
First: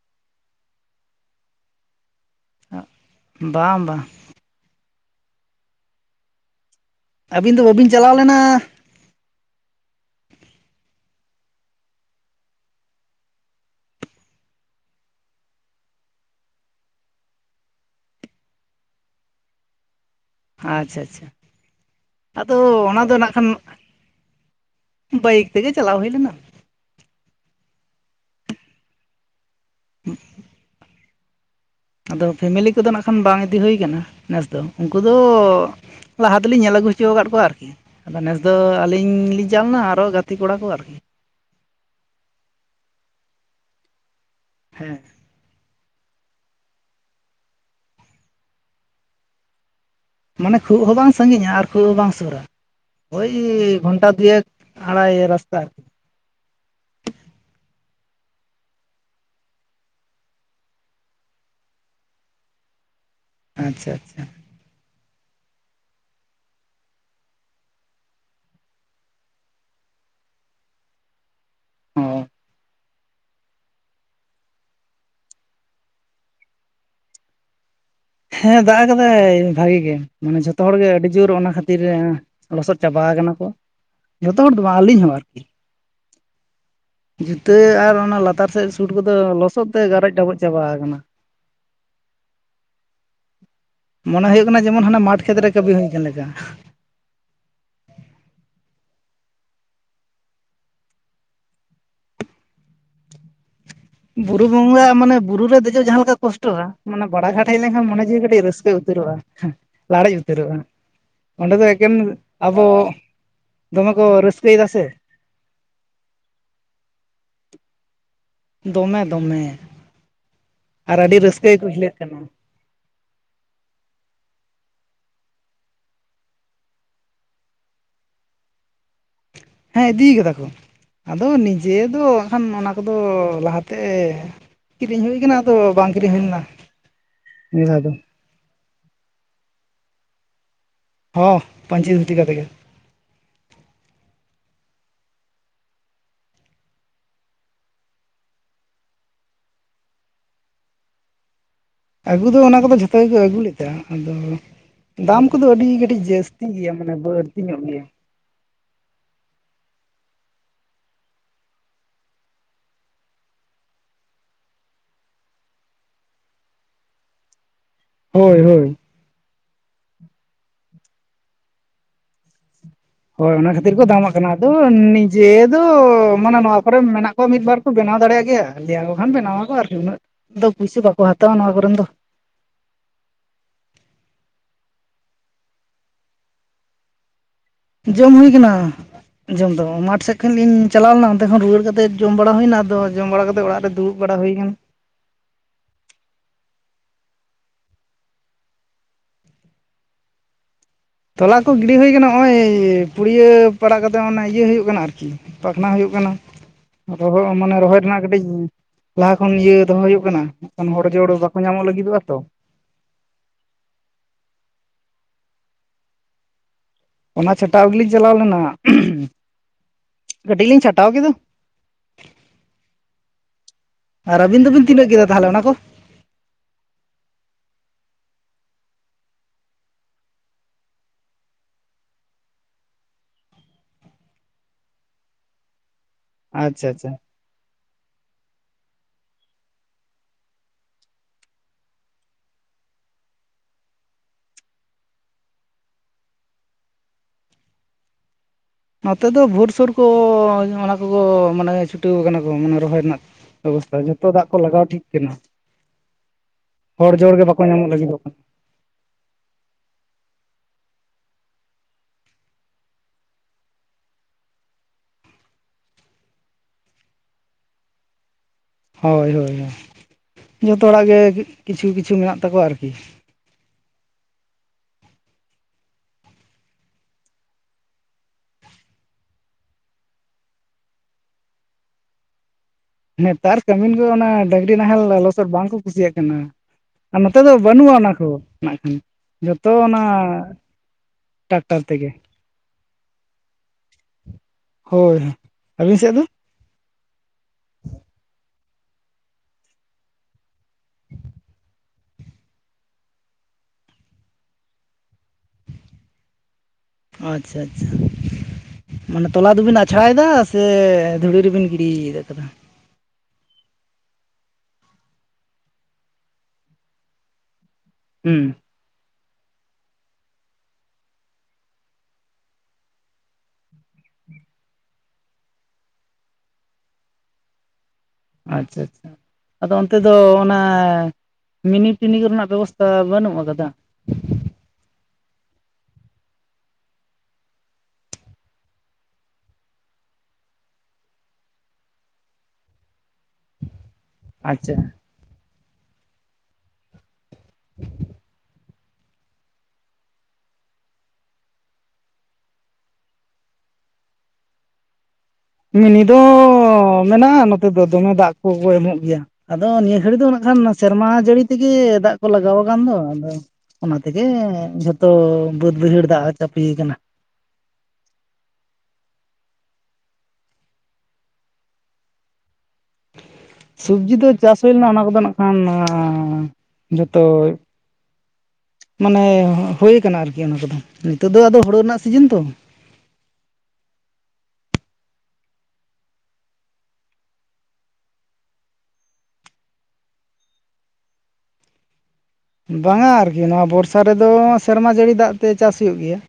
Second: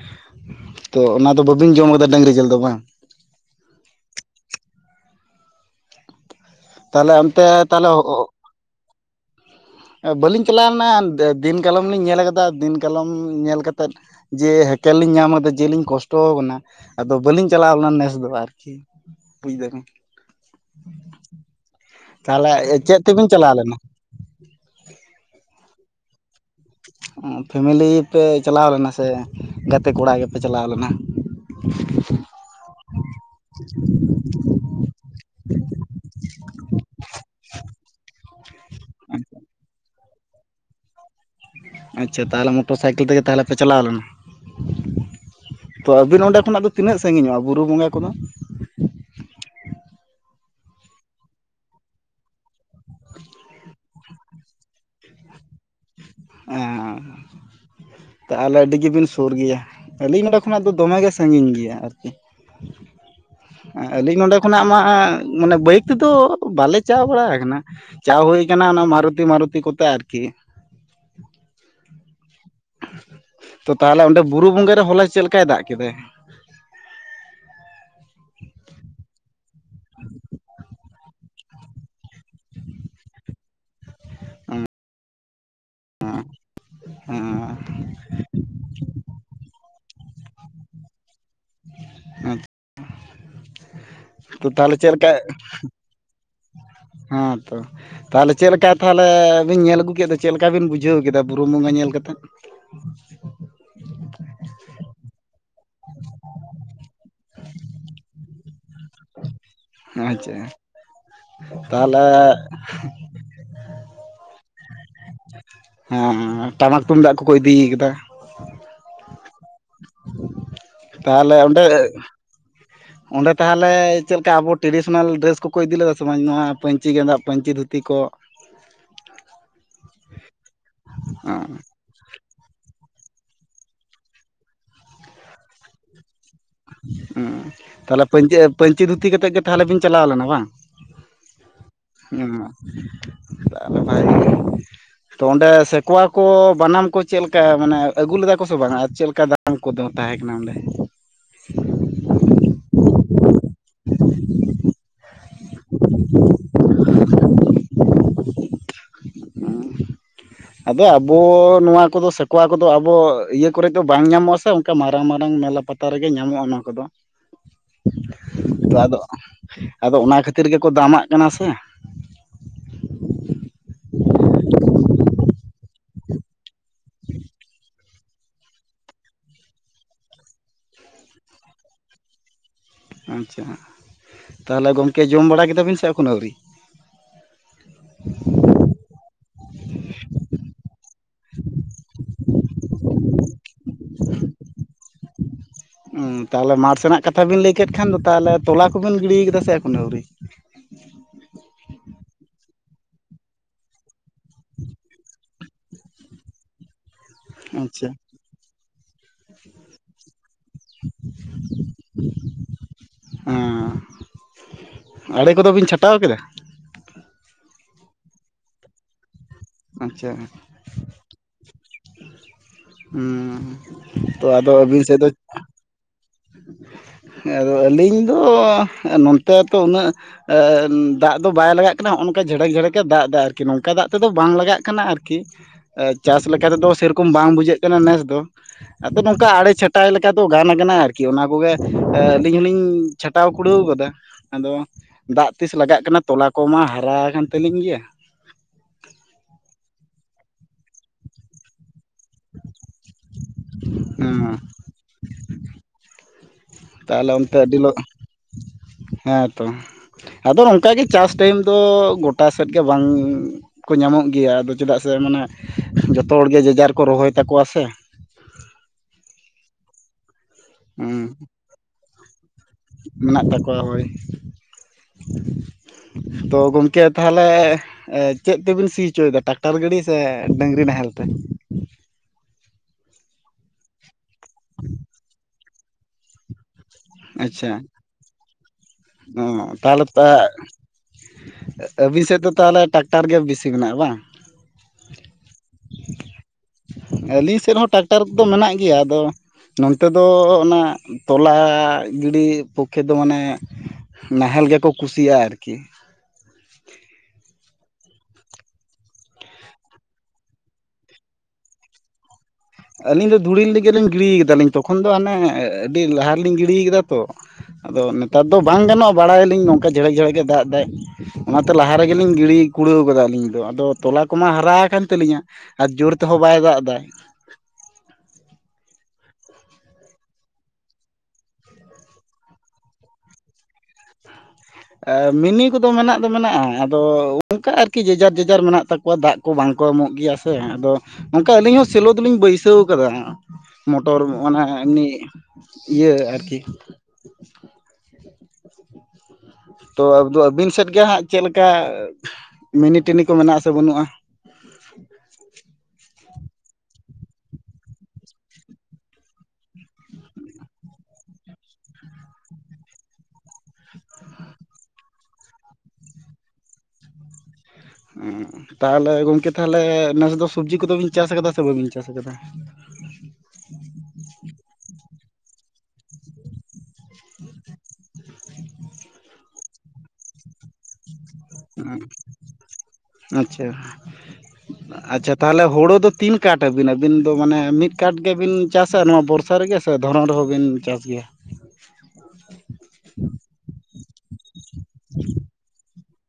᱾ ᱛᱚ ᱚᱱᱟ ᱫᱚ ᱵᱟᱹᱵᱤᱱ ᱡᱚᱢ ᱟᱫᱟ ᱰᱟᱹᱟᱝᱨᱤ ᱡᱤᱞ ᱫᱚ ᱵᱟᱝ? ᱵᱟᱝ ᱵᱟᱝ ᱾ ᱛᱟᱦᱚᱞᱮ ᱚᱱᱛᱮ ᱟᱹᱵᱤᱱ ᱫᱚ ᱵᱟᱹᱵᱤᱱ ᱪᱟᱞᱟᱣ ᱛᱟᱦᱚᱞᱮ ᱞᱮᱱᱟ? ᱵᱟᱹᱞᱤᱧ ᱪᱟᱞᱟᱣᱱᱟ ᱫᱤᱱ ᱠᱟᱞᱚᱢ ᱞᱤᱧ ᱧᱮᱞ ᱠᱟᱫᱟ ᱾ ᱫᱤᱱ ᱠᱟᱞᱚᱢ ᱧᱮᱞ ᱠᱟᱛᱮᱫ ᱾ ᱡᱮ ᱦᱮᱠᱮᱞ ᱞᱤᱧ ᱧᱟᱢ ᱟᱫᱟ ᱡᱮᱞᱤᱧ ᱠᱚᱥᱴᱚ ᱠᱟᱱᱟ ᱾ ᱟᱫᱚ ᱵᱟᱹᱞᱤᱧ ᱪᱟᱞᱟᱣ ᱞᱮᱱᱟ ᱱᱮᱥ ᱫᱚ ᱟᱨᱠᱤ ᱾ [unintelligible] ᱟᱪᱪᱷᱟ ᱟᱪᱪᱷᱟ ᱾ ᱛᱟᱦᱚᱞᱮ ᱟᱫᱚ ᱚᱱᱟ ᱪᱮᱫ ᱫᱚ ᱛᱮᱵᱤᱱ ᱱᱟᱜ ᱠᱷᱟᱱ ᱪᱟᱞᱟᱣ ᱞᱮᱱᱟ? ᱵᱟᱹᱭᱤᱠ ᱛᱮᱜᱮ ᱪᱟᱣ ᱦᱩᱭ ᱞᱮᱱᱟ ᱾ ᱯᱷᱮᱢᱮᱞᱤ ᱯᱮ ᱪᱟᱞᱟᱣ ᱞᱮᱱᱟ ᱥᱮ ᱜᱟᱛᱮ ᱠᱚᱲᱟ ᱜᱮᱯᱮ ᱪᱟᱞᱟᱣ ᱞᱮᱱᱟ ᱾ ᱟᱫᱚ ᱯᱷᱮᱢᱮᱞᱤ ᱠᱚᱫᱚ ᱱᱟᱜ ᱠᱷᱟᱱ ᱵᱟᱝ ᱤᱫᱤ ᱦᱩᱭᱠ ᱱᱮᱥ ᱫᱚ ᱾ ᱩᱱᱠᱩ ᱫᱚ ᱞᱟᱦᱟ ᱛᱮᱞᱤᱧᱮᱞ ᱟᱹᱜᱩ ᱦᱚᱪᱚ ᱟᱠᱟᱫ ᱠᱚᱣᱟ ᱟᱨᱠᱤ ᱾ ᱟᱫᱚ ᱱᱮᱥ ᱫᱚ ᱟᱹᱞᱤᱧ ᱞᱤᱧ ᱪᱟᱞᱟᱣ ᱱᱟ ᱟᱨᱚ ᱜᱟᱛᱮ ᱠᱚᱲᱟ ᱠᱚ ᱟᱨᱠᱤ ᱟᱪᱪᱷᱟ ᱛᱟᱦᱚᱞᱮ ᱢᱚᱴᱚᱨ ᱥᱟᱭᱠᱮᱞ ᱛᱮᱜᱮ ᱛᱟᱦᱚᱞᱮ ᱯᱮ ᱪᱟᱞᱟᱣ ᱞᱮᱱᱟ? ᱦᱮᱸ ᱾ ᱛᱚ ᱟᱹᱵᱤᱱ ᱚᱸᱰᱮ ᱠᱷᱚᱱᱟᱜ ᱫᱚ ᱛᱤᱱᱟᱹᱜ ᱥᱟᱺᱜᱤᱧᱚᱜᱼᱟ ᱵᱩᱨᱩ ᱵᱚᱸᱜᱟ ᱠᱚᱫᱚ? ᱢᱟᱱᱮ ᱠᱷᱩᱵ ᱦᱚᱸ ᱵᱟᱝ ᱥᱟᱺᱟᱹᱜᱤᱧᱟ ᱟᱨ ᱠᱷᱩᱵ ᱦᱚᱸ ᱵᱟᱝ ᱥᱩᱨᱟ ᱳᱭ ᱜᱷᱚᱱᱴᱟ ᱫᱩᱭᱮᱠ ᱟᱲᱟᱭ ᱨᱟᱥᱛᱟ ᱟᱨᱠᱤ ᱦᱮᱸᱻ ᱛᱚ ᱟᱞᱮ ᱟᱹᱰᱤ ᱜᱮᱵᱮᱱ ᱥᱩᱨ ᱜᱮᱭᱟ ᱟᱹᱞᱤᱧ ᱱᱚᱰᱮ ᱠᱷᱚᱱᱟᱜ ᱫᱚ ᱫᱚᱢᱮ ᱥᱟᱺᱜᱤᱧ ᱜᱮᱭᱟ ᱟᱨᱠᱤ ᱟᱪᱪᱷᱟ ᱟᱹᱞᱤᱧ ᱟᱪᱪᱷᱟ ᱱᱚᱰᱮ ᱛᱚ ᱠᱷᱚᱱᱟᱜ ᱢᱟ ᱢᱟᱱᱮ ᱵᱟᱹᱭᱤᱠ ᱛᱮᱫᱚ ᱵᱟᱞᱮ ᱪᱟ ᱵᱟᱲᱟ ᱟᱠᱟᱱᱟ ᱪᱟ ᱦᱩᱭ ᱠᱟᱱᱟ ᱚᱱᱟ ᱢᱟᱨᱩᱛᱤ ᱢᱟᱨᱩᱛᱤ ᱠᱚᱛᱮ ᱟᱨᱠᱤ ᱚ ᱛᱚ ᱛᱟᱦᱞᱮ ᱚᱸᱰᱮ ᱵᱩᱨᱩ ᱵᱚᱸᱜᱟ ᱨᱮ ᱦᱚᱞᱟ ᱪᱮᱫ ᱞᱮᱠᱟᱭ ᱫᱟᱜ ᱠᱮᱫᱟ? ᱦᱮᱸ ᱫᱟᱜ ᱟᱠᱟᱫᱟᱭ ᱵᱷᱟᱜᱤ ᱜᱮ ᱢᱟᱱᱮ ᱡᱷᱚᱛᱚ ᱦᱚᱲ ᱜᱮ ᱟᱹᱰᱤ ᱡᱳᱨ ᱚᱱᱟ ᱠᱷᱟᱹᱛᱤᱨ ᱞᱚᱥᱚᱫ ᱪᱟᱵᱟ ᱠᱟᱱᱟ ᱠᱚ ᱡᱚᱛᱚ ᱦᱚᱲ ᱫᱚ ᱵᱟᱝ ᱟᱹᱞᱤᱧ ᱦᱚᱸ ᱟᱨᱠᱤ ᱡᱩᱛᱟᱹ ᱦᱮᱸ ᱟᱨ ᱚᱱᱟ ᱞᱟᱛᱟᱨ ᱥᱮᱫ ᱥᱩᱴ ᱠᱚᱫᱚ ᱞᱚᱥᱚᱫ ᱛᱮ ᱜᱟᱨᱚᱡ ᱰᱟᱵᱚᱡ ᱪᱟᱵᱟ ᱟᱠᱟᱱᱟ ᱢᱚᱱᱮ ᱦᱩᱭᱩᱜ ᱛᱚ ᱠᱟᱱᱟ ᱛᱟᱦᱚᱞᱮ ᱡᱮᱢᱚᱱ ᱪᱮᱫ ᱦᱟᱱᱟ ᱞᱮᱠᱟ ᱢᱟᱴᱷ ᱠᱷᱮᱛᱨᱮ ᱠᱟᱹᱢᱤ ᱦᱩᱭᱩᱜ ᱠᱟᱱ ᱞᱮᱠᱟ ᱦᱮᱸ ᱛᱚ ᱛᱟᱦᱚᱞᱮ ᱪᱮᱫ ᱞᱮᱠᱟ ᱛᱟᱦᱚᱞᱮ ᱵᱤᱱ ᱧᱮᱞ ᱟᱹᱜᱩ ᱠᱮᱫ ᱫᱚ ᱪᱮᱫ ᱞᱮᱠᱟ ᱵᱤᱱ ᱵᱩᱡᱷᱟᱹᱣ ᱠᱮᱫᱟ ᱵᱩᱨᱩ ᱵᱚᱸᱜᱟ ᱧᱮᱞ ᱠᱟᱛᱮᱫ [unintelligible] ᱵᱩᱨᱩ ᱵᱚᱸᱜᱟ ᱢᱟᱱᱮ ᱵᱩᱨᱩ ᱨᱮ ᱫᱮᱡᱚᱜ ᱡᱟᱦᱟᱸ ᱞᱮᱠᱟ ᱠᱚᱥᱴᱚᱼᱟ ᱢᱟᱱᱮ ᱵᱟᱲᱟ ᱜᱷᱟᱴ ᱦᱮᱡ ᱞᱮᱱᱠᱷᱟᱱ ᱢᱚᱱᱮ ᱡᱤᱣᱤ ᱠᱟᱹᱴ ᱨᱟᱹᱥᱠᱟᱹ ᱩᱛᱟᱹᱨᱚᱜᱼᱟ ᱞᱟᱲᱮᱡ ᱟᱪᱪᱷᱟ ᱩᱛᱟᱹᱨᱚᱜᱼᱟ ᱚᱸᱰᱮ ᱫᱚ ᱮᱠᱮᱱ ᱛᱟᱦᱚᱞᱮ ᱟᱵᱚ ᱫᱚᱢᱮ ᱠᱚ ᱨᱟᱹᱥᱠᱟᱹᱭᱮᱫᱟ ᱥᱮ [inaudible] ᱦᱮᱸ ᱴᱟᱢᱟᱠ ᱛᱩᱢᱫᱟᱜ ᱠᱚᱠᱚ ᱤᱫᱤᱭ ᱠᱮᱫᱟ ᱫᱚᱢᱮ ᱫᱚᱢᱮ ᱟᱨ ᱟᱹᱰᱤ ᱛᱟᱦᱚᱞᱮ ᱨᱟᱹᱥᱠᱟᱹ ᱚᱸᱰᱮ ᱦᱤᱞᱟᱹᱜ ᱠᱟᱱᱟ [inaudible] ᱚᱸᱰᱮ ᱛᱟᱦᱚᱞᱮ ᱪᱮᱫ ᱞᱮᱠᱟ ᱟᱵᱚ ᱴᱨᱮᱰᱤᱥᱚᱱᱟᱞ ᱰᱨᱮᱥ ᱠᱚᱠᱚ ᱤᱫᱤ ᱞᱮᱫᱟ ᱥᱮ ᱵᱟᱝ ᱱᱚᱣᱟ ᱯᱟᱹᱧᱪᱤ ᱜᱮᱸᱫᱟᱜ ᱯᱟᱹᱧᱪᱤ ᱫᱷᱩᱛᱤ ᱠᱚ [inaudible] ᱦᱮᱸ ᱤᱫᱤᱭ ᱠᱟᱫᱟ ᱠᱚ ᱟᱫᱚ ᱦᱮᱸ ᱱᱤᱡᱮ ᱫᱚ ᱠᱷᱟᱱ ᱚᱱᱟ ᱠᱚᱫᱚ ᱞᱟᱦᱟᱛᱮ ᱠᱤᱨᱤᱧ ᱦᱩᱭ ᱠᱟᱱᱟ ᱟᱫᱚ ᱵᱟᱝ ᱠᱤᱨᱤᱧ ᱦᱩᱭ ᱞᱮᱱᱟ ᱦᱮᱸ ᱱᱤᱭᱟᱹ ᱫᱷᱟᱣ ᱫᱚ ᱛᱟᱦᱞᱮ ᱯᱟᱹᱧᱪᱤ ᱯᱟᱹᱧᱪᱤ ᱫᱷᱩᱛᱤ ᱠᱟᱛᱮᱫ ᱜᱮ ᱛᱟᱦᱚᱞᱮ ᱵᱤᱱ ᱪᱟᱞᱟᱣ ᱞᱮᱱᱟ ᱵᱟᱝ ᱦᱚᱸ ᱯᱟᱹᱧᱪᱤ ᱫᱷᱩᱛᱤ ᱠᱟᱛᱮ ᱜᱮ ᱛᱟᱦᱞᱮ ᱵᱷᱟᱜᱮ ᱜᱮ ᱛᱚ ᱚᱸᱰᱮ ᱥᱟᱠᱚᱣᱟ ᱠᱚ ᱵᱟᱱᱟᱢ ᱠᱚ ᱪᱮᱫ ᱞᱮᱠᱟ ᱢᱟᱱᱮ ᱟᱹᱜᱩ ᱞᱮᱫᱟ ᱠᱚ ᱥᱮ ᱵᱟᱝᱟ ᱪᱮᱫ ᱞᱮᱠᱟ ᱫᱟ ᱫᱟᱢ ᱠᱚᱫᱚ ᱛᱟᱦᱮᱸ ᱠᱟᱱᱟ ᱚᱸᱰᱮ ᱟᱹᱜᱩ ᱫᱚ ᱚᱱᱟ ᱠᱚᱫᱚ ᱡᱷᱚᱛᱚ ᱜᱮᱠᱚ ᱟᱹᱜᱩ ᱞᱮᱫᱟ ᱟᱫᱚ ᱫᱟᱢ ᱠᱚᱫᱚ ᱟᱹᱰᱤ ᱠᱟᱹᱴᱤᱡ ᱡᱟᱹᱥᱛᱤ ᱜᱮᱭᱟ ᱢᱟᱱᱮ ᱵᱟᱹᱲᱛᱤ ᱧᱚᱜ ᱜᱮᱭᱟ ᱟᱫᱚ ᱟᱵᱚ ᱱᱚᱣᱟ ᱠᱚᱫᱚ ᱥᱮᱠᱚᱣᱟ ᱠᱚᱫᱚ ᱟᱵᱚ ᱤᱭᱟᱹ ᱠᱚᱨᱮ ᱫᱚ ᱵᱟᱝ ᱧᱟᱢᱚᱜᱼᱟ ᱥᱮ ᱚᱱᱠᱟ ᱢᱟᱨᱟᱝ ᱢᱟᱨᱟᱝ ᱢᱮᱞᱟ ᱯᱟᱛᱟ ᱯᱟᱛᱟ ᱨᱮᱜᱮ ᱧᱟᱢᱚᱜᱼᱟ ᱚᱱᱟ ᱠᱚᱫᱚ ᱦᱳᱭ ᱦᱳᱭ ᱟᱫᱚ ᱟᱫᱚ ᱚᱱᱟ ᱠᱷᱟᱹᱛᱤᱨ ᱜᱮᱠᱚ ᱫᱟᱢᱟᱜ ᱠᱟᱱᱟ ᱥᱮ ᱦᱳᱭ ᱚᱱᱟ ᱠᱷᱟᱹᱛᱤᱨ ᱠᱚ ᱫᱟᱢᱟᱜ ᱠᱟᱱᱟ ᱟᱫᱚ ᱱᱤᱡᱮ ᱫᱚ ᱢᱟᱱᱮ ᱱᱚᱣᱟ ᱠᱚᱨᱮ ᱢᱮᱱᱟᱜ ᱠᱚᱣᱟ ᱢᱤᱫ ᱵᱟᱨ ᱠᱚ ᱵᱮᱱᱟᱣ ᱫᱟᱲᱮᱭᱟᱜ ᱜᱮᱭᱟ ᱞᱟᱹᱭ ᱟᱠᱚ ᱠᱷᱟᱱ ᱵᱮᱱᱟᱣ ᱟᱠᱚ ᱟᱨᱠᱤ ᱩᱱᱟᱹᱜ ᱫᱚ ᱯᱩᱭᱥᱟᱹ ᱵᱟᱠᱚ ᱦᱟᱛᱟᱣᱟ ᱱᱚᱣᱟ ᱠᱚᱨᱮᱱ ᱫᱚ ᱟᱪᱪᱷᱟ ᱛᱟᱦᱚᱞᱮ ᱜᱚᱢᱠᱮ ᱡᱚᱢ ᱵᱟᱲᱟ ᱠᱮᱫᱟᱵᱤᱱ ᱥᱮ ᱮᱠᱷᱚᱱᱳ ᱟᱹᱣᱨᱤ ᱡᱚᱢ ᱦᱩᱭ ᱠᱟᱱᱟ ᱡᱚᱢ ᱫᱚ ᱢᱟᱴᱷ ᱥᱮᱫ ᱠᱷᱚᱱ ᱞᱤᱧ ᱪᱟᱞᱟᱣ ᱞᱮᱱᱟ ᱚᱱᱛᱮ ᱠᱷᱚᱱ ᱨᱩᱣᱟᱹᱲ ᱠᱟᱛᱮᱫ ᱡᱚᱢ ᱵᱟᱲᱟ ᱦᱩᱭᱱᱟ ᱟᱫᱚ ᱡᱚᱢ ᱵᱟᱲᱟ ᱠᱟᱛᱮ ᱚᱲᱟᱜᱨᱮ ᱫᱩᱲᱩᱵ ᱵᱟᱲᱟ ᱦᱩᱭ ᱟᱠᱟᱱᱟ ᱛᱟᱦᱚᱞᱮ ᱢᱟᱴᱷ ᱥᱮᱱᱟᱜ ᱠᱟᱛᱷᱟ ᱵᱤᱱ ᱞᱟᱹᱭ ᱠᱮᱫ ᱠᱷᱟᱱ ᱫᱚ ᱛᱟᱦᱚᱞᱮ ᱛᱚᱞᱟ ᱠᱚᱵᱤᱱ ᱜᱤᱲᱤᱭ ᱠᱮᱫᱟ ᱥᱮ ᱮᱠᱷᱚᱱᱳ ᱟᱹᱣᱨᱤ? ᱛᱚᱞᱟ ᱠᱚ ᱜᱤᱰᱤ ᱦᱩᱭ ᱟᱠᱟᱱᱟ ᱱᱚᱜᱼᱚᱭ ᱯᱩᱲᱭᱟᱹ ᱯᱟᱲᱟᱜ ᱠᱟᱛᱮ ᱚᱱᱮ ᱤᱭᱟᱹ ᱦᱩᱭᱩᱜ ᱠᱟᱱᱟ ᱟᱨᱠᱤ ᱯᱠᱷᱱᱟᱣ ᱦᱩᱭᱩᱜ ᱠᱟᱱᱟ ᱨᱚᱦᱚᱭ ᱢᱟᱱᱮ ᱨᱚᱦᱚᱭ ᱟᱪᱪᱷᱟ ᱨᱮᱱᱟᱜ ᱠᱟᱹᱴᱤᱡ ᱞᱟᱦᱟ ᱠᱷᱚᱱ ᱤᱭᱟᱹ ᱫᱚᱦᱚ ᱦᱩᱭᱩᱜ ᱠᱟᱱᱟ ᱟᱱ ᱦᱚᱲ ᱡᱚᱲ ᱵᱟᱠᱚ ᱧᱟᱢᱚᱜ ᱞᱟᱹᱜᱤᱫᱚᱜᱼᱟ ᱛᱚ ᱦᱮᱸ ᱟᱲᱮ ᱠᱚᱫᱚ ᱵᱤᱱ ᱪᱷᱟᱴᱟᱣ ᱠᱮᱫᱟ ᱚᱱᱟ ᱪᱷᱟᱴᱟᱣ ᱜᱮᱞᱤᱧ ᱪᱟᱞᱟᱣ ᱞᱮᱱᱟ, ᱟᱪᱪᱷᱟ ᱠᱟᱹᱴᱤᱡ ᱞᱤᱧ ᱪᱷᱟᱴᱟᱣ ᱠᱮᱫᱟ᱾ ᱦᱩᱸ ᱟᱨ ᱛᱚ ᱟᱫᱚ ᱫᱚᱵᱤᱱ ᱟᱹᱵᱤᱱ ᱛᱤᱱᱟᱹᱜ ᱥᱮᱫ ᱫᱚ ᱠᱮᱫᱟ ᱛᱟᱦᱚᱞᱮ ᱚᱱᱟ ᱠᱚ ᱟᱫᱚ ᱟᱹᱞᱤᱧ ᱫᱚ ᱱᱚᱱᱛᱮ ᱛᱚ ᱩᱱᱟᱹᱜ ᱫᱟᱜ ᱫᱚ ᱵᱟᱭ ᱞᱟᱜᱟᱜ ᱠᱟᱱᱟ᱾ ᱦᱚᱜ-ᱚ ᱱᱚᱝᱠᱟ ᱡᱷᱮᱲᱮᱠ ᱡᱷᱮᱲᱮᱠᱮ ᱫᱟᱜ ᱮᱫᱟ ᱟᱨᱠᱤ ᱱᱚᱝᱠᱟ ᱫᱟᱜ ᱛᱮᱫᱚ ᱵᱟᱝ ᱞᱟᱜᱟᱜ ᱠᱟᱱᱟ ᱟᱨᱠᱤ᱾ ᱪᱟᱥ ᱞᱮᱠᱟ ᱟᱪᱪᱷᱟ ᱛᱮᱫᱚ ᱟᱪᱪᱷᱟ ᱥᱮᱨᱚᱠᱚᱢ ᱵᱟᱝ ᱵᱩᱡᱷᱟᱹᱜ ᱠᱟᱱᱟ ᱱᱮᱥ ᱫᱚ᱾ ᱟᱫᱚ ᱱᱚᱝᱠᱟ ᱟᱲᱮ ᱪᱷᱟᱴᱟᱭ ᱞᱮᱠᱟ ᱛᱚ ᱜᱟᱱ ᱟᱠᱟᱱᱟ ᱟᱨᱠᱤ ᱚᱱᱟ ᱠᱚᱜᱮ ᱟᱹᱞᱤᱧ ᱦᱚᱞᱤᱧ ᱪᱷᱟᱴᱟᱣ ᱠᱩᱲᱟᱹᱣ ᱟᱠᱟᱫᱟ᱾ ᱟᱫᱚ ᱫᱟᱜ ᱛᱤᱥ ᱞᱟᱜᱟᱜ ᱠᱟᱱᱟ ᱛᱚᱞᱟ ᱠᱚᱢᱟ ᱦᱟᱨᱟ ᱟᱠᱟᱱ ᱛᱟᱹᱞᱤᱧ ᱜᱮᱭᱟ᱾ ᱱᱚᱛᱮ ᱫᱚ ᱵᱷᱳᱨᱥᱳᱨ ᱠᱚ ᱚᱱᱟ ᱠᱚᱠᱚ ᱢᱟᱱᱮ ᱪᱷᱴᱟᱹᱣ ᱠᱟᱱᱟ ᱠᱚ ᱢᱟᱱᱮ ᱨᱚᱦᱚᱭ ᱨᱮᱱᱟᱜ ᱵᱮᱵᱚᱥᱛᱷᱟ ᱡᱷᱚᱛᱚ ᱫᱟᱜ ᱠᱚ ᱦᱮᱸ ᱞᱟᱜᱟᱣ ᱴᱷᱤᱠ ᱠᱟᱱᱟ᱾ ᱦᱚᱲ ᱡᱳᱚᱲ ᱜᱮ ᱵᱟᱠᱚ ᱧᱟᱢᱚᱜ ᱞᱟᱹᱜᱤᱫᱚᱜ ᱠᱟᱱᱟ ᱦᱮᱸᱛᱚ᱾ ᱟᱫᱚ ᱚᱱᱠᱟ ᱜᱮ ᱪᱟᱥ ᱴᱟᱭᱤᱢ ᱫᱚ ᱜᱚᱴᱟ ᱥᱮᱫ ᱜᱮ ᱵᱟᱝ ᱠᱚ ᱧᱟᱢᱚᱜ ᱜᱮᱭᱟ ᱟᱫᱚ ᱪᱮᱫᱟᱜ ᱥᱮ ᱢᱟᱱᱮ ᱡᱚᱛᱚ ᱦᱚᱲᱜᱮ ᱡᱮᱡᱟᱨ ᱠᱚ ᱨᱚᱦᱚᱭ ᱛᱟᱠᱚᱣᱟ ᱥᱮ᱾ ᱦᱳᱭ ᱦᱳᱭ ᱦᱳᱭ ᱡᱚᱛᱚ ᱦᱚᱲᱟᱜ ᱜᱮ ᱦᱩᱸ ᱠᱤᱪᱷᱩ ᱠᱤᱪᱷᱩ ᱢᱮᱱᱟᱜ ᱛᱟᱠᱚᱣᱟ ᱟᱨᱠᱤ᱾ ᱢᱮᱱᱟᱜ ᱛᱟᱠᱚᱣᱟ ᱦᱳᱭ᱾ ᱛᱚ ᱜᱚᱝᱠᱮ ᱛᱟᱦᱚᱞᱮ ᱪᱮᱫ ᱛᱮᱵᱤᱱ ᱥᱤ ᱦᱚᱪᱚᱭᱮᱫᱟ ᱴᱨᱟᱠᱴᱟᱨ ᱜᱟᱲᱤ ᱥᱮ ᱰᱟᱹᱝᱨᱤ ᱱᱟᱦᱮᱞ ᱛᱮ? ᱱᱮᱸᱛᱟᱨ ᱠᱟᱹᱢᱤᱱ ᱠᱚ ᱚᱱᱟ ᱰᱟᱹᱝᱨᱤ ᱱᱟᱦᱮᱞ ᱞᱚᱥᱚᱫ ᱵᱟᱝᱠᱚ ᱠᱩᱥᱤᱭᱟᱜ ᱠᱟᱱᱟ᱾ ᱟᱨ ᱱᱚᱛᱮ ᱫᱚ ᱟᱪᱪᱷᱟ ᱵᱟᱹᱱᱩᱜᱼᱟ ᱚᱱᱟ ᱠᱚ ᱱᱟᱜ ᱠᱷᱟᱱ᱾ ᱚ ᱡᱚᱛᱚ ᱚᱱᱟ ᱛᱟᱦᱚᱞᱮ ᱴᱟᱠᱴᱟᱨ ᱛᱮᱜᱮ ᱟᱹᱵᱤᱱ ᱥᱮᱫ ᱫᱚ ᱛᱟᱦᱚᱞᱮ ᱴᱨᱟᱠᱴᱟᱨ ᱜᱮ ᱵᱮᱥᱤ ᱢᱮᱱᱟᱜᱼᱟ ᱵᱟᱝ? ᱦᱳᱭ ᱟᱹᱵᱤᱱ ᱥᱮᱫ ᱫᱚ? ᱟᱹᱞᱤᱧ ᱥᱮᱫ ᱦᱚᱸ ᱴᱨᱟᱠᱴᱟᱨ ᱫᱚ ᱢᱮᱱᱟᱜ ᱜᱮᱭᱟ ᱟᱫᱚ ᱱᱚᱱᱛᱮ ᱫᱚ ᱚᱱᱟ ᱛᱚᱞᱟ ᱜᱤᱰᱤ ᱯᱚᱠᱠᱷᱮ ᱫᱚ ᱢᱟᱱᱮ ᱱᱟᱦᱮᱞ ᱜᱮᱠᱚ ᱠᱩᱥᱤᱭᱟᱜᱼᱟ ᱟᱨᱠᱤ᱾ ᱟᱪᱪᱷᱟ ᱟᱪᱪᱷᱟ᱾ ᱢᱟᱱᱮ ᱛᱚᱞᱟ ᱫᱚᱵᱤᱱ ᱟᱪᱷᱲᱟᱭᱫᱟ ᱥᱮ ᱫᱷᱩᱲᱤ ᱨᱮᱵᱤᱱ ᱜᱤᱰᱤᱭᱮᱫ ᱟᱠᱟᱫᱟ? ᱟᱹᱞᱤᱧ ᱫᱚ ᱫᱷᱩᱲᱤ ᱞᱤᱜᱮ ᱞᱤᱧ ᱜᱤᱲᱤᱭ ᱠᱟᱫᱟᱞᱤᱧ᱾ ᱛᱚᱠᱷᱚᱱ ᱫᱚ ᱦᱟᱱᱮ ᱟᱹᱰᱤ ᱞᱟᱦᱟ ᱨᱮ ᱞᱤᱧ ᱜᱤᱲᱤᱭ ᱠᱟᱫᱟ ᱛᱚ᱾ ᱟᱫᱚ ᱦᱩᱸ ᱱᱮᱛᱟᱨ ᱫᱚ ᱵᱟᱝ ᱜᱟᱱᱚᱜᱼᱟ᱾ ᱵᱟᱲᱟᱭᱟᱞᱤᱧ ᱱᱚᱝᱠᱟ ᱡᱷᱮᱲᱮᱠ ᱡᱷᱮᱲᱮᱠ ᱜᱮ ᱫᱟᱜ ᱫᱟᱭ᱾ ᱚᱱᱟᱛᱮ ᱞᱟᱦᱟ ᱨᱮᱜᱮ ᱞᱤᱧ ᱜᱤᱲᱤ ᱠᱩᱲᱟᱹᱣ ᱠᱟᱫᱟ ᱟᱹᱞᱤᱧ ᱫᱚ᱾ ᱟᱫᱚ ᱛᱚᱞᱟ ᱠᱚᱢᱟ ᱦᱟᱨᱟ ᱟᱠᱟᱱ ᱛᱟᱞᱤᱧᱟ᱾ ᱟᱨ ᱡᱳᱨ ᱛᱮᱦᱚᱸ ᱵᱟᱭ ᱫᱟᱜ ᱫᱟ᱾ ᱟᱪᱪᱷᱟ ᱟᱪᱪᱷᱟ᱾ ᱟᱫᱚ ᱚᱱᱛᱮ ᱫᱚ ᱚᱱᱟ ᱢᱤᱱᱤ ᱴᱤᱱᱤ ᱠᱚᱨᱮᱱᱟᱜ ᱵᱮᱵᱚᱥᱛᱟ ᱵᱟᱹᱱᱩᱜ ᱟᱠᱟᱫᱟ? ᱢᱤᱱᱤ ᱠᱚᱫᱚ ᱢᱮᱱᱟᱜ ᱫᱚ ᱢᱮᱱᱟᱜᱼᱟ᱾ ᱟᱫᱚ ᱚᱱᱠᱟ ᱟᱨᱠᱤ ᱡᱮᱡᱟᱨ ᱡᱮᱡᱟᱨ ᱢᱮᱱᱟᱜ ᱛᱟᱠᱚᱣᱟ ᱫᱟᱜ ᱠᱚ ᱵᱟᱝ ᱠᱚ ᱮᱢᱚᱜ ᱜᱮᱭᱟ ᱥᱮ᱾ ᱟᱫᱚ ᱱᱚᱝᱠᱟ ᱟᱹᱞᱤᱧ ᱦᱚᱸ ᱥᱮᱞᱳ ᱫᱚᱞᱤᱧ ᱵᱟᱹᱭᱥᱟᱹᱣ ᱠᱟᱫᱟ᱾ ᱢᱚᱴᱚᱨ ᱚᱱᱟ ᱟᱪᱪᱷᱟ ᱮᱢᱱᱤ ᱤᱭᱟᱹ ᱟᱨᱠᱤ᱾ [inaudible] ᱛᱚ ᱟᱫᱚ ᱟᱹᱵᱤᱱ ᱥᱮᱫ ᱜᱮ ᱦᱟᱸᱜ ᱪᱮᱫᱽᱞᱮᱠᱟ ᱢᱤᱱᱤ ᱴᱤᱱᱤ ᱠᱚ ᱢᱮᱱᱟᱜ ᱟᱥᱮ ᱵᱟᱹᱱᱩᱜᱼᱟ? [inaudible] ᱢᱤᱱᱤ ᱫᱚ ᱢᱮᱱᱟᱜᱼᱟ, ᱱᱚᱛᱮ ᱫᱚ ᱫᱚᱢᱮ ᱫᱟᱜ ᱠᱚᱠᱚ ᱮᱢᱚᱜ ᱜᱮᱭᱟ᱾ ᱟᱫᱚ ᱱᱤᱭᱟᱹ ᱜᱷᱟᱹᱲᱤᱡ ᱫᱚ ᱱᱟᱜ ᱠᱷᱟᱱ ᱥᱮᱨᱢᱟ ᱡᱟᱹᱲᱤ ᱛᱮᱜᱮ ᱫᱟᱜ ᱠᱚ ᱞᱟᱜᱟᱣ ᱟᱠᱟᱱ ᱫᱚ᱾ ᱟᱫᱚ ᱚᱱᱟ ᱛᱮᱜᱮ ᱡᱷᱚᱛᱚ ᱵᱟᱹᱫᱽ ᱵᱟᱹᱭᱦᱟᱹᱲ ᱫᱟᱜ ᱪᱟᱯᱤᱭ ᱟᱠᱟᱱᱟ᱾ ᱛᱟᱦᱚᱞᱮ ᱜᱚᱢᱠᱮ ᱛᱟᱦᱚᱞᱮ ᱱᱮᱥ ᱫᱚ ᱥᱚᱵᱽᱡᱤ ᱠᱚᱫᱚ ᱵᱤᱱ ᱪᱟᱥ ᱟᱠᱟᱫᱟ ᱥᱮ ᱵᱟᱹᱵᱤᱱ ᱪᱟᱥ ᱠᱟᱫᱟ? ᱥᱚᱵᱽᱡᱤ ᱫᱚ ᱪᱟᱥ ᱦᱩᱭ ᱞᱮᱱᱟ, ᱚᱱᱟ ᱠᱚᱫᱚ ᱱᱟᱜ ᱠᱷᱟᱱ ᱡᱷᱚᱛᱚ ᱢᱟᱱᱮ ᱦᱩᱭ ᱠᱟᱱᱟ ᱟᱨᱠᱤ ᱚᱱᱟ ᱠᱚᱫᱚ᱾ ᱱᱤᱛᱚᱜ ᱫᱚ ᱟᱫᱚ ᱦᱩᱲᱩ ᱨᱮᱱᱟᱜ ᱥᱤᱡᱤᱱ ᱛᱚ ᱦᱚᱸ ᱟᱪᱪᱷᱟ᱾ ᱟᱪᱪᱷᱟ ᱛᱟᱦᱚᱞᱮ ᱦᱳᱲᱳ ᱫᱚ ᱛᱤᱱ ᱠᱟᱴ ᱟᱵᱤᱱ, ᱟᱹᱵᱤᱱ ᱫᱚ? ᱢᱟᱱᱮ ᱢᱤᱫ ᱠᱟᱴ ᱜᱮᱵᱤᱱ ᱪᱟᱥᱟ ᱱᱚᱣᱟ ᱵᱚᱨᱥᱟ [unintelligible] ᱨᱮᱜᱮ ᱥᱮ ᱫᱷᱚᱨᱚᱱ ᱨᱮᱦᱚᱸᱵᱤᱱ ᱪᱟᱥ ᱜᱮᱭᱟ? ᱵᱟᱝᱟ ᱟᱨᱠᱤ ᱱᱚᱣᱟ ᱵᱚᱨᱥᱟ ᱨᱮᱫᱚ ᱥᱮᱨᱢᱟ ᱡᱟᱹᱲᱤ ᱫᱟᱜ ᱛᱮ ᱪᱟᱥ ᱦᱩᱭᱩᱜ ᱜᱮᱭᱟ᱾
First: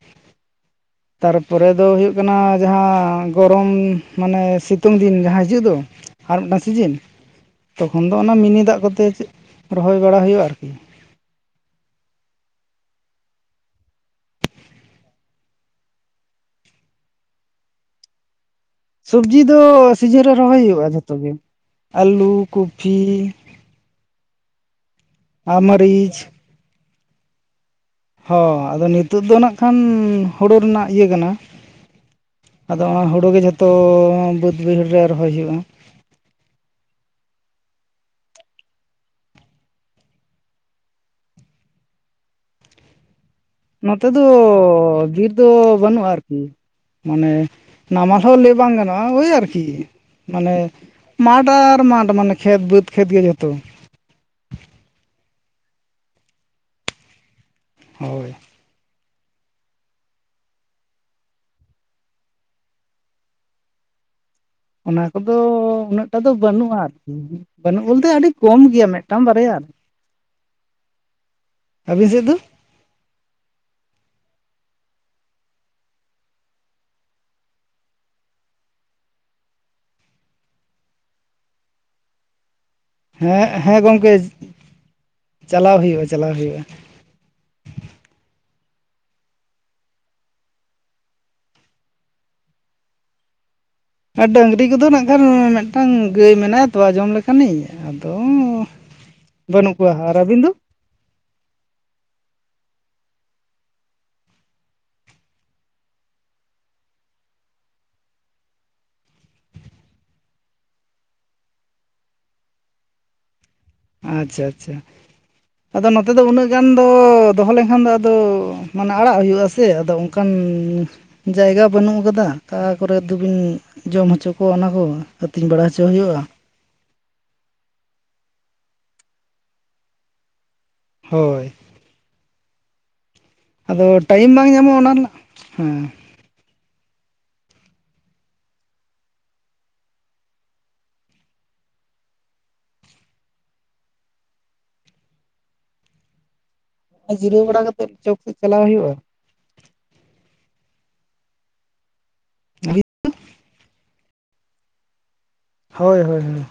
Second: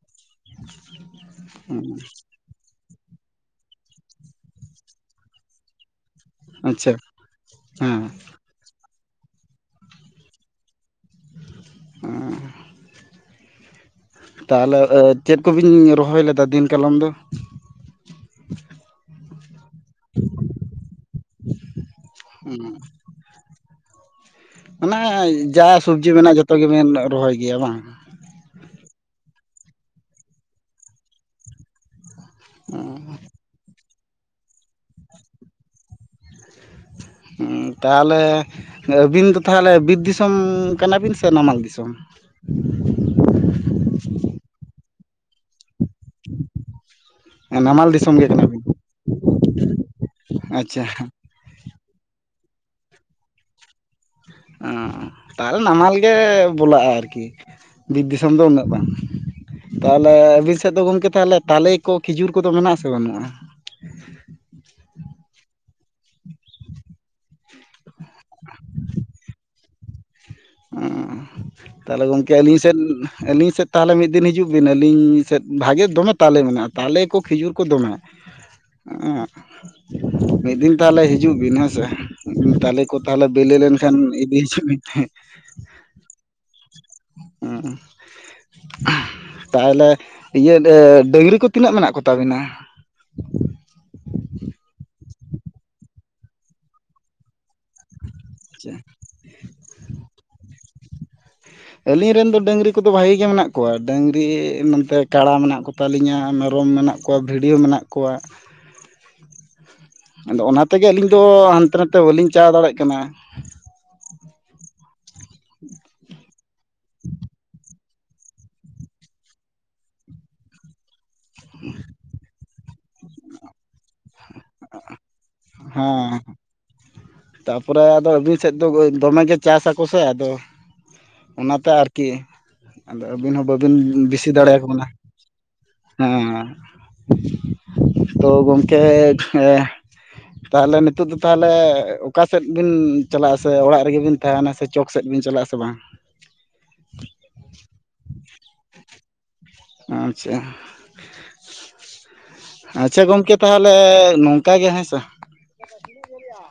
ᱛᱟᱨᱯᱚᱨᱮ ᱫᱚ ᱦᱩᱭᱩᱜ ᱠᱟᱱᱟ ᱡᱟᱦᱟᱸ ᱜᱚᱨᱚᱢ ᱢᱟᱱᱮ ᱥᱤᱛᱩᱝ ᱫᱤᱱ ᱡᱟᱦᱟᱸ ᱦᱤᱡᱩᱜ ᱫᱚ ᱟᱨ ᱢᱤᱫᱴᱟᱝ ᱥᱤᱡᱤᱱ, ᱟᱪᱪᱷᱟ ᱛᱚᱠᱷᱚᱱ ᱫᱚ ᱦᱮᱸ ᱚᱱᱟ ᱢᱤᱱᱤ ᱫᱟᱜ ᱠᱚᱛᱮ ᱨᱚᱦᱚᱭ ᱵᱟᱲᱟ ᱦᱩᱭᱩᱜᱼᱟ ᱟᱨᱠᱤ ᱚ ᱛᱟᱦᱞᱮ ᱪᱮᱫ ᱠᱚᱵᱤᱱ ᱨᱚᱦᱚᱭ ᱞᱮᱫᱟ ᱫᱤᱱ ᱠᱟᱞᱚᱢ ᱫᱚ ᱥᱚᱵᱽᱡᱤ ᱫᱚ ᱥᱤᱡᱤᱱ ᱨᱮ ᱨᱚᱦᱚᱭ ᱦᱩᱭᱩᱜᱼᱟ ᱡᱷᱚᱛᱚ ᱜᱮ ᱟᱞᱩ, ᱠᱩᱯᱷᱤ ᱚᱱᱟ ᱟᱨ ᱡᱟ ᱥᱚᱵᱡᱤ ᱢᱟᱹᱨᱤᱪ ᱢᱮᱱᱟᱜᱼᱟ ᱡᱷᱚᱛᱚ ᱜᱮᱵᱮᱱ ᱨᱚᱦᱚᱭ ᱜᱮᱭᱟ ᱵᱟᱝ ᱦᱚᱸ, ᱟᱫᱚ ᱱᱤᱛᱚᱜ ᱫᱚ ᱱᱟᱜ ᱠᱷᱟᱱ ᱦᱩᱲᱩ ᱨᱮᱱᱟᱜ ᱤᱭᱟᱹ ᱠᱟᱱᱟ ᱟᱫᱚ ᱚᱱᱟ ᱦᱳᱲᱳ ᱜᱮ ᱡᱷᱚᱛᱚ ᱵᱟᱹᱫᱽ ᱵᱟᱹᱭᱦᱟᱹᱲ ᱨᱮ ᱨᱚᱦᱚᱭ ᱦᱩᱭᱩᱜᱼᱟ ᱩᱸᱻ ᱛᱟᱦᱞᱮ, ᱟᱹᱵᱤᱱ ᱫᱚ ᱛᱟᱦᱞᱮ ᱵᱤᱨ ᱫᱤᱥᱚᱢ ᱠᱟᱱᱟᱵᱤᱱ ᱥᱮ ᱱᱟᱢᱟᱞ ᱫᱤᱥᱚᱢ ᱱᱚᱛᱮ ᱫᱚ ᱵᱤᱨ ᱫᱚ ᱵᱟᱹᱱᱩᱜᱼᱟ ᱢᱟᱱᱮ ᱱᱟᱢᱟᱞ ᱫᱤᱥᱚᱢ ᱜᱮ ᱦᱚᱸ ᱞᱟᱹᱭ ᱠᱟᱱᱟᱵᱤᱱ ᱵᱟᱝ ᱜᱟᱱᱚᱜᱼᱟ ᱳᱭ ᱟᱨᱠᱤ ᱢᱟᱱᱮ ᱟᱪᱪᱷᱟ ᱢᱟᱴᱷ ᱟᱨ ᱢᱟᱴᱷ ᱢᱟᱱᱮ ᱠᱷᱮᱛ ᱵᱟᱹᱫᱽ ᱠᱷᱮᱛ ᱜᱮ ᱡᱷᱚᱛᱚ᱾ ᱚ, ᱛᱟᱦᱞᱮ ᱱᱟᱢᱟᱞ ᱜᱮ ᱵᱚᱞᱟᱜᱼᱟ ᱟᱨᱠᱤ ᱵᱤᱨ ᱦᱳᱭ ᱫᱤᱥᱚᱢ ᱫᱚ ᱩᱱᱟᱹᱜ ᱫᱚ ᱵᱟᱝ, ᱛᱟᱦᱚᱞᱮ ᱟᱹᱵᱤᱱ ᱥᱮᱫ ᱫᱚ ᱜᱚᱢᱠᱮ ᱛᱟᱦᱚᱞᱮ ᱛᱟᱞᱮ ᱠᱚ ᱠᱷᱤᱡᱩᱨ ᱠᱚᱫᱚ ᱢᱮᱱᱟᱜ-ᱟ ᱥᱮ ᱵᱟᱱᱩᱜ-ᱟ? ᱚᱱᱟ ᱠᱚᱫᱚ ᱩᱱᱟᱹᱜᱴᱟ ᱫᱚ ᱵᱟᱹᱱᱩᱜᱼᱟ ᱟᱨᱠᱤ ᱵᱟᱹᱱᱩᱜ ᱵᱚᱞᱛᱮ ᱟᱹᱰᱤ ᱠᱚᱢ ᱜᱮᱭᱟ ᱢᱤᱫᱴᱟᱝ ᱵᱟᱨᱭᱟ ᱚ ᱛᱟᱦᱞᱮ ᱟᱹᱵᱤᱱ ᱥᱮᱫ ᱜᱚᱝᱠᱮ ᱫᱚ ᱟᱞᱤᱥ ᱥᱮᱫ ᱟᱹᱞᱤᱧ ᱥᱮᱫ ᱛᱟᱦᱞᱮ ᱢᱤᱫ ᱫᱤᱱ ᱦᱤᱡᱩᱜ ᱵᱤᱱ, ᱟᱹᱞᱤᱧ ᱥᱮᱫ ᱵᱷᱟᱜᱮ ᱫᱚᱢᱮ ᱛᱟᱞᱮ ᱢᱮᱱᱟᱜᱼᱟ, ᱛᱟᱞᱮ ᱠᱚ ᱠᱷᱤᱡᱩᱨ ᱠᱚ ᱫᱚᱢᱮ ᱚ, ᱢᱤᱫ ᱫᱤᱱ ᱛᱟᱦᱞᱮ ᱦᱤᱡᱩᱜ ᱵᱤᱱ ᱦᱮᱸᱥᱮ ᱛᱟᱞᱮ ᱠᱚ ᱛᱟᱦᱞᱮ ᱵᱤᱞᱤ ᱞᱮᱱᱠᱷᱟᱱ ᱤᱫᱤ ᱦᱤᱡᱩᱜ ᱰᱤᱱ ᱪᱟᱞᱟᱜ ᱦᱩᱭᱩᱜᱼᱟ ᱪᱟᱞᱟᱣ ᱦᱩᱭᱩᱜᱼᱟ ᱚ ᱛᱟᱦᱞᱮ ᱤᱭᱟᱹ ᱰᱟᱝᱨᱤ ᱠᱚ ᱛᱤᱱᱟᱹᱜ ᱢᱮᱱᱟᱜ ᱠᱚᱛᱟ ᱵᱤᱱᱟ ᱟᱨ ᱵᱟᱹᱝᱨᱤ ᱠᱚᱫᱚ ᱱᱟᱜ ᱠᱷᱟᱱ ᱢᱤᱫᱴᱟᱝ ᱜᱟᱹᱭ ᱢᱮᱱᱟᱭᱟ ᱛᱚᱣᱟ ᱡᱚᱢ ᱞᱮᱠᱟᱱᱤᱧ ᱟᱫᱚ ᱵᱟᱹᱱᱩᱜ ᱠᱚᱣᱟ ᱟᱨ ᱟᱹᱵᱤᱱ ᱫᱚ ᱟᱹᱞᱤᱧ ᱨᱮᱱ ᱫᱚ ᱰᱟᱹᱝᱨᱤ ᱠᱚᱫᱚ ᱵᱷᱟᱜᱤ ᱜᱮ ᱢᱮᱱᱟᱜ ᱠᱚᱣᱟ ᱰᱟᱹᱝᱨᱤ ᱱᱚᱛᱮ ᱠᱟᱲᱟ ᱢᱮᱱᱟᱜ ᱠᱚ ᱛᱟᱞᱤᱧᱟ ᱢᱮᱨᱚᱢ ᱢᱮᱱᱟᱜ ᱠᱚᱣᱟ ᱵᱷᱤᱰᱤ ᱦᱚᱸ ᱢᱮᱱᱟᱜ ᱠᱚᱣᱟ ᱟᱫᱚ ᱚᱱᱟ ᱛᱮᱜᱮ ᱟᱹᱞᱤᱧ ᱫᱚ ᱦᱟᱱᱛᱮ ᱱᱟᱛᱮ ᱵᱟᱹᱞᱤᱧ ᱪᱟᱞᱟᱣ ᱫᱟᱲᱮᱭᱟᱜ ᱠᱟᱱᱟ ᱟᱪᱪᱷᱟ ᱟᱪᱪᱷᱟ ᱟᱫᱚ ᱱᱚᱛᱮ ᱫᱚ ᱩᱱᱟᱹᱜ ᱜᱟᱱ ᱫᱚ ᱫᱚᱦᱚ ᱞᱮᱱᱠᱷᱟᱱ ᱫᱚ ᱟᱫᱚ ᱢᱟᱱᱮ ᱟᱲᱟᱜ ᱦᱩᱭᱩᱜᱼᱟ ᱥᱮ ᱟᱫᱚ ᱠᱟᱱ ᱡᱟᱭᱜᱟ ᱵᱟᱹᱱᱩᱜ ᱟᱠᱟᱫᱟ ᱚᱠᱟ ᱠᱚᱨᱮ ᱫᱚᱵᱤᱱ ᱡᱚᱢ ᱦᱚᱪᱚ ᱠᱚᱣᱟ ᱚᱱᱟ ᱠᱚ ᱟᱹᱛᱤᱧ ᱵᱟᱲᱟ ᱦᱚᱪᱚ ᱦᱮᱸ ᱦᱩᱭᱩᱜᱼᱟ ᱛᱟᱯᱚᱨᱮ ᱟᱫᱚ ᱟᱹᱵᱤᱱ ᱥᱮᱫ ᱫᱚ ᱫᱚᱢᱮᱜᱮ ᱪᱟᱥᱟᱠᱚ ᱥᱮ ᱟᱫᱚ ᱦᱳᱭ ᱚᱱᱟᱛᱮ ᱟᱨᱠᱤ ᱟᱫᱚ ᱟᱹᱵᱤᱱ ᱦᱚᱸ ᱵᱟᱹᱵᱤᱱ ᱟᱫᱚ ᱵᱤᱥᱤ ᱴᱟᱭᱤᱢ ᱵᱟᱝ ᱫᱟᱲᱮᱭᱟᱠᱚ ᱧᱟᱢᱚᱜᱼᱟ ᱠᱟᱱᱟ ᱚᱱᱟ ᱨᱮᱱᱟᱜ ᱦᱮᱸ ᱛᱚ ᱜᱚᱝᱠᱮ ᱮᱸᱻ ᱛᱟᱦᱞᱮ ᱱᱤᱛᱚᱜ ᱫᱚ ᱛᱟᱦᱞᱮ ᱚᱠᱟ ᱥᱮᱫ ᱵᱤᱱ ᱪᱟᱞᱟᱜ-ᱟ ᱥᱮ ᱚᱲᱟᱜ ᱨᱮᱜᱮ ᱵᱤᱱ ᱛᱟᱦᱮᱱᱟ ᱥᱮ ᱪᱚᱠ ᱥᱮᱫ ᱵᱤᱱ ᱪᱟᱞᱟᱜ-ᱟ ᱥᱮ ᱵᱟᱝ ᱡᱤᱨᱟᱹᱣ ᱵᱟᱲᱟ ᱠᱟᱛᱮᱫ ᱪᱚᱠ ᱥᱮᱫ ᱪᱟᱞᱟᱣ ᱦᱩᱭᱩᱜᱼᱟ ᱟᱪᱪᱷᱟ, ᱦᱳᱭ ᱟᱪᱪᱷᱟ ᱜᱚᱝᱠᱮ ᱛᱟᱦᱞᱮ ᱚᱱᱠᱟ ᱜᱮ ᱦᱮᱸ ᱥᱮ ᱦᱳᱭ ᱦᱳᱭ ᱦᱳᱭ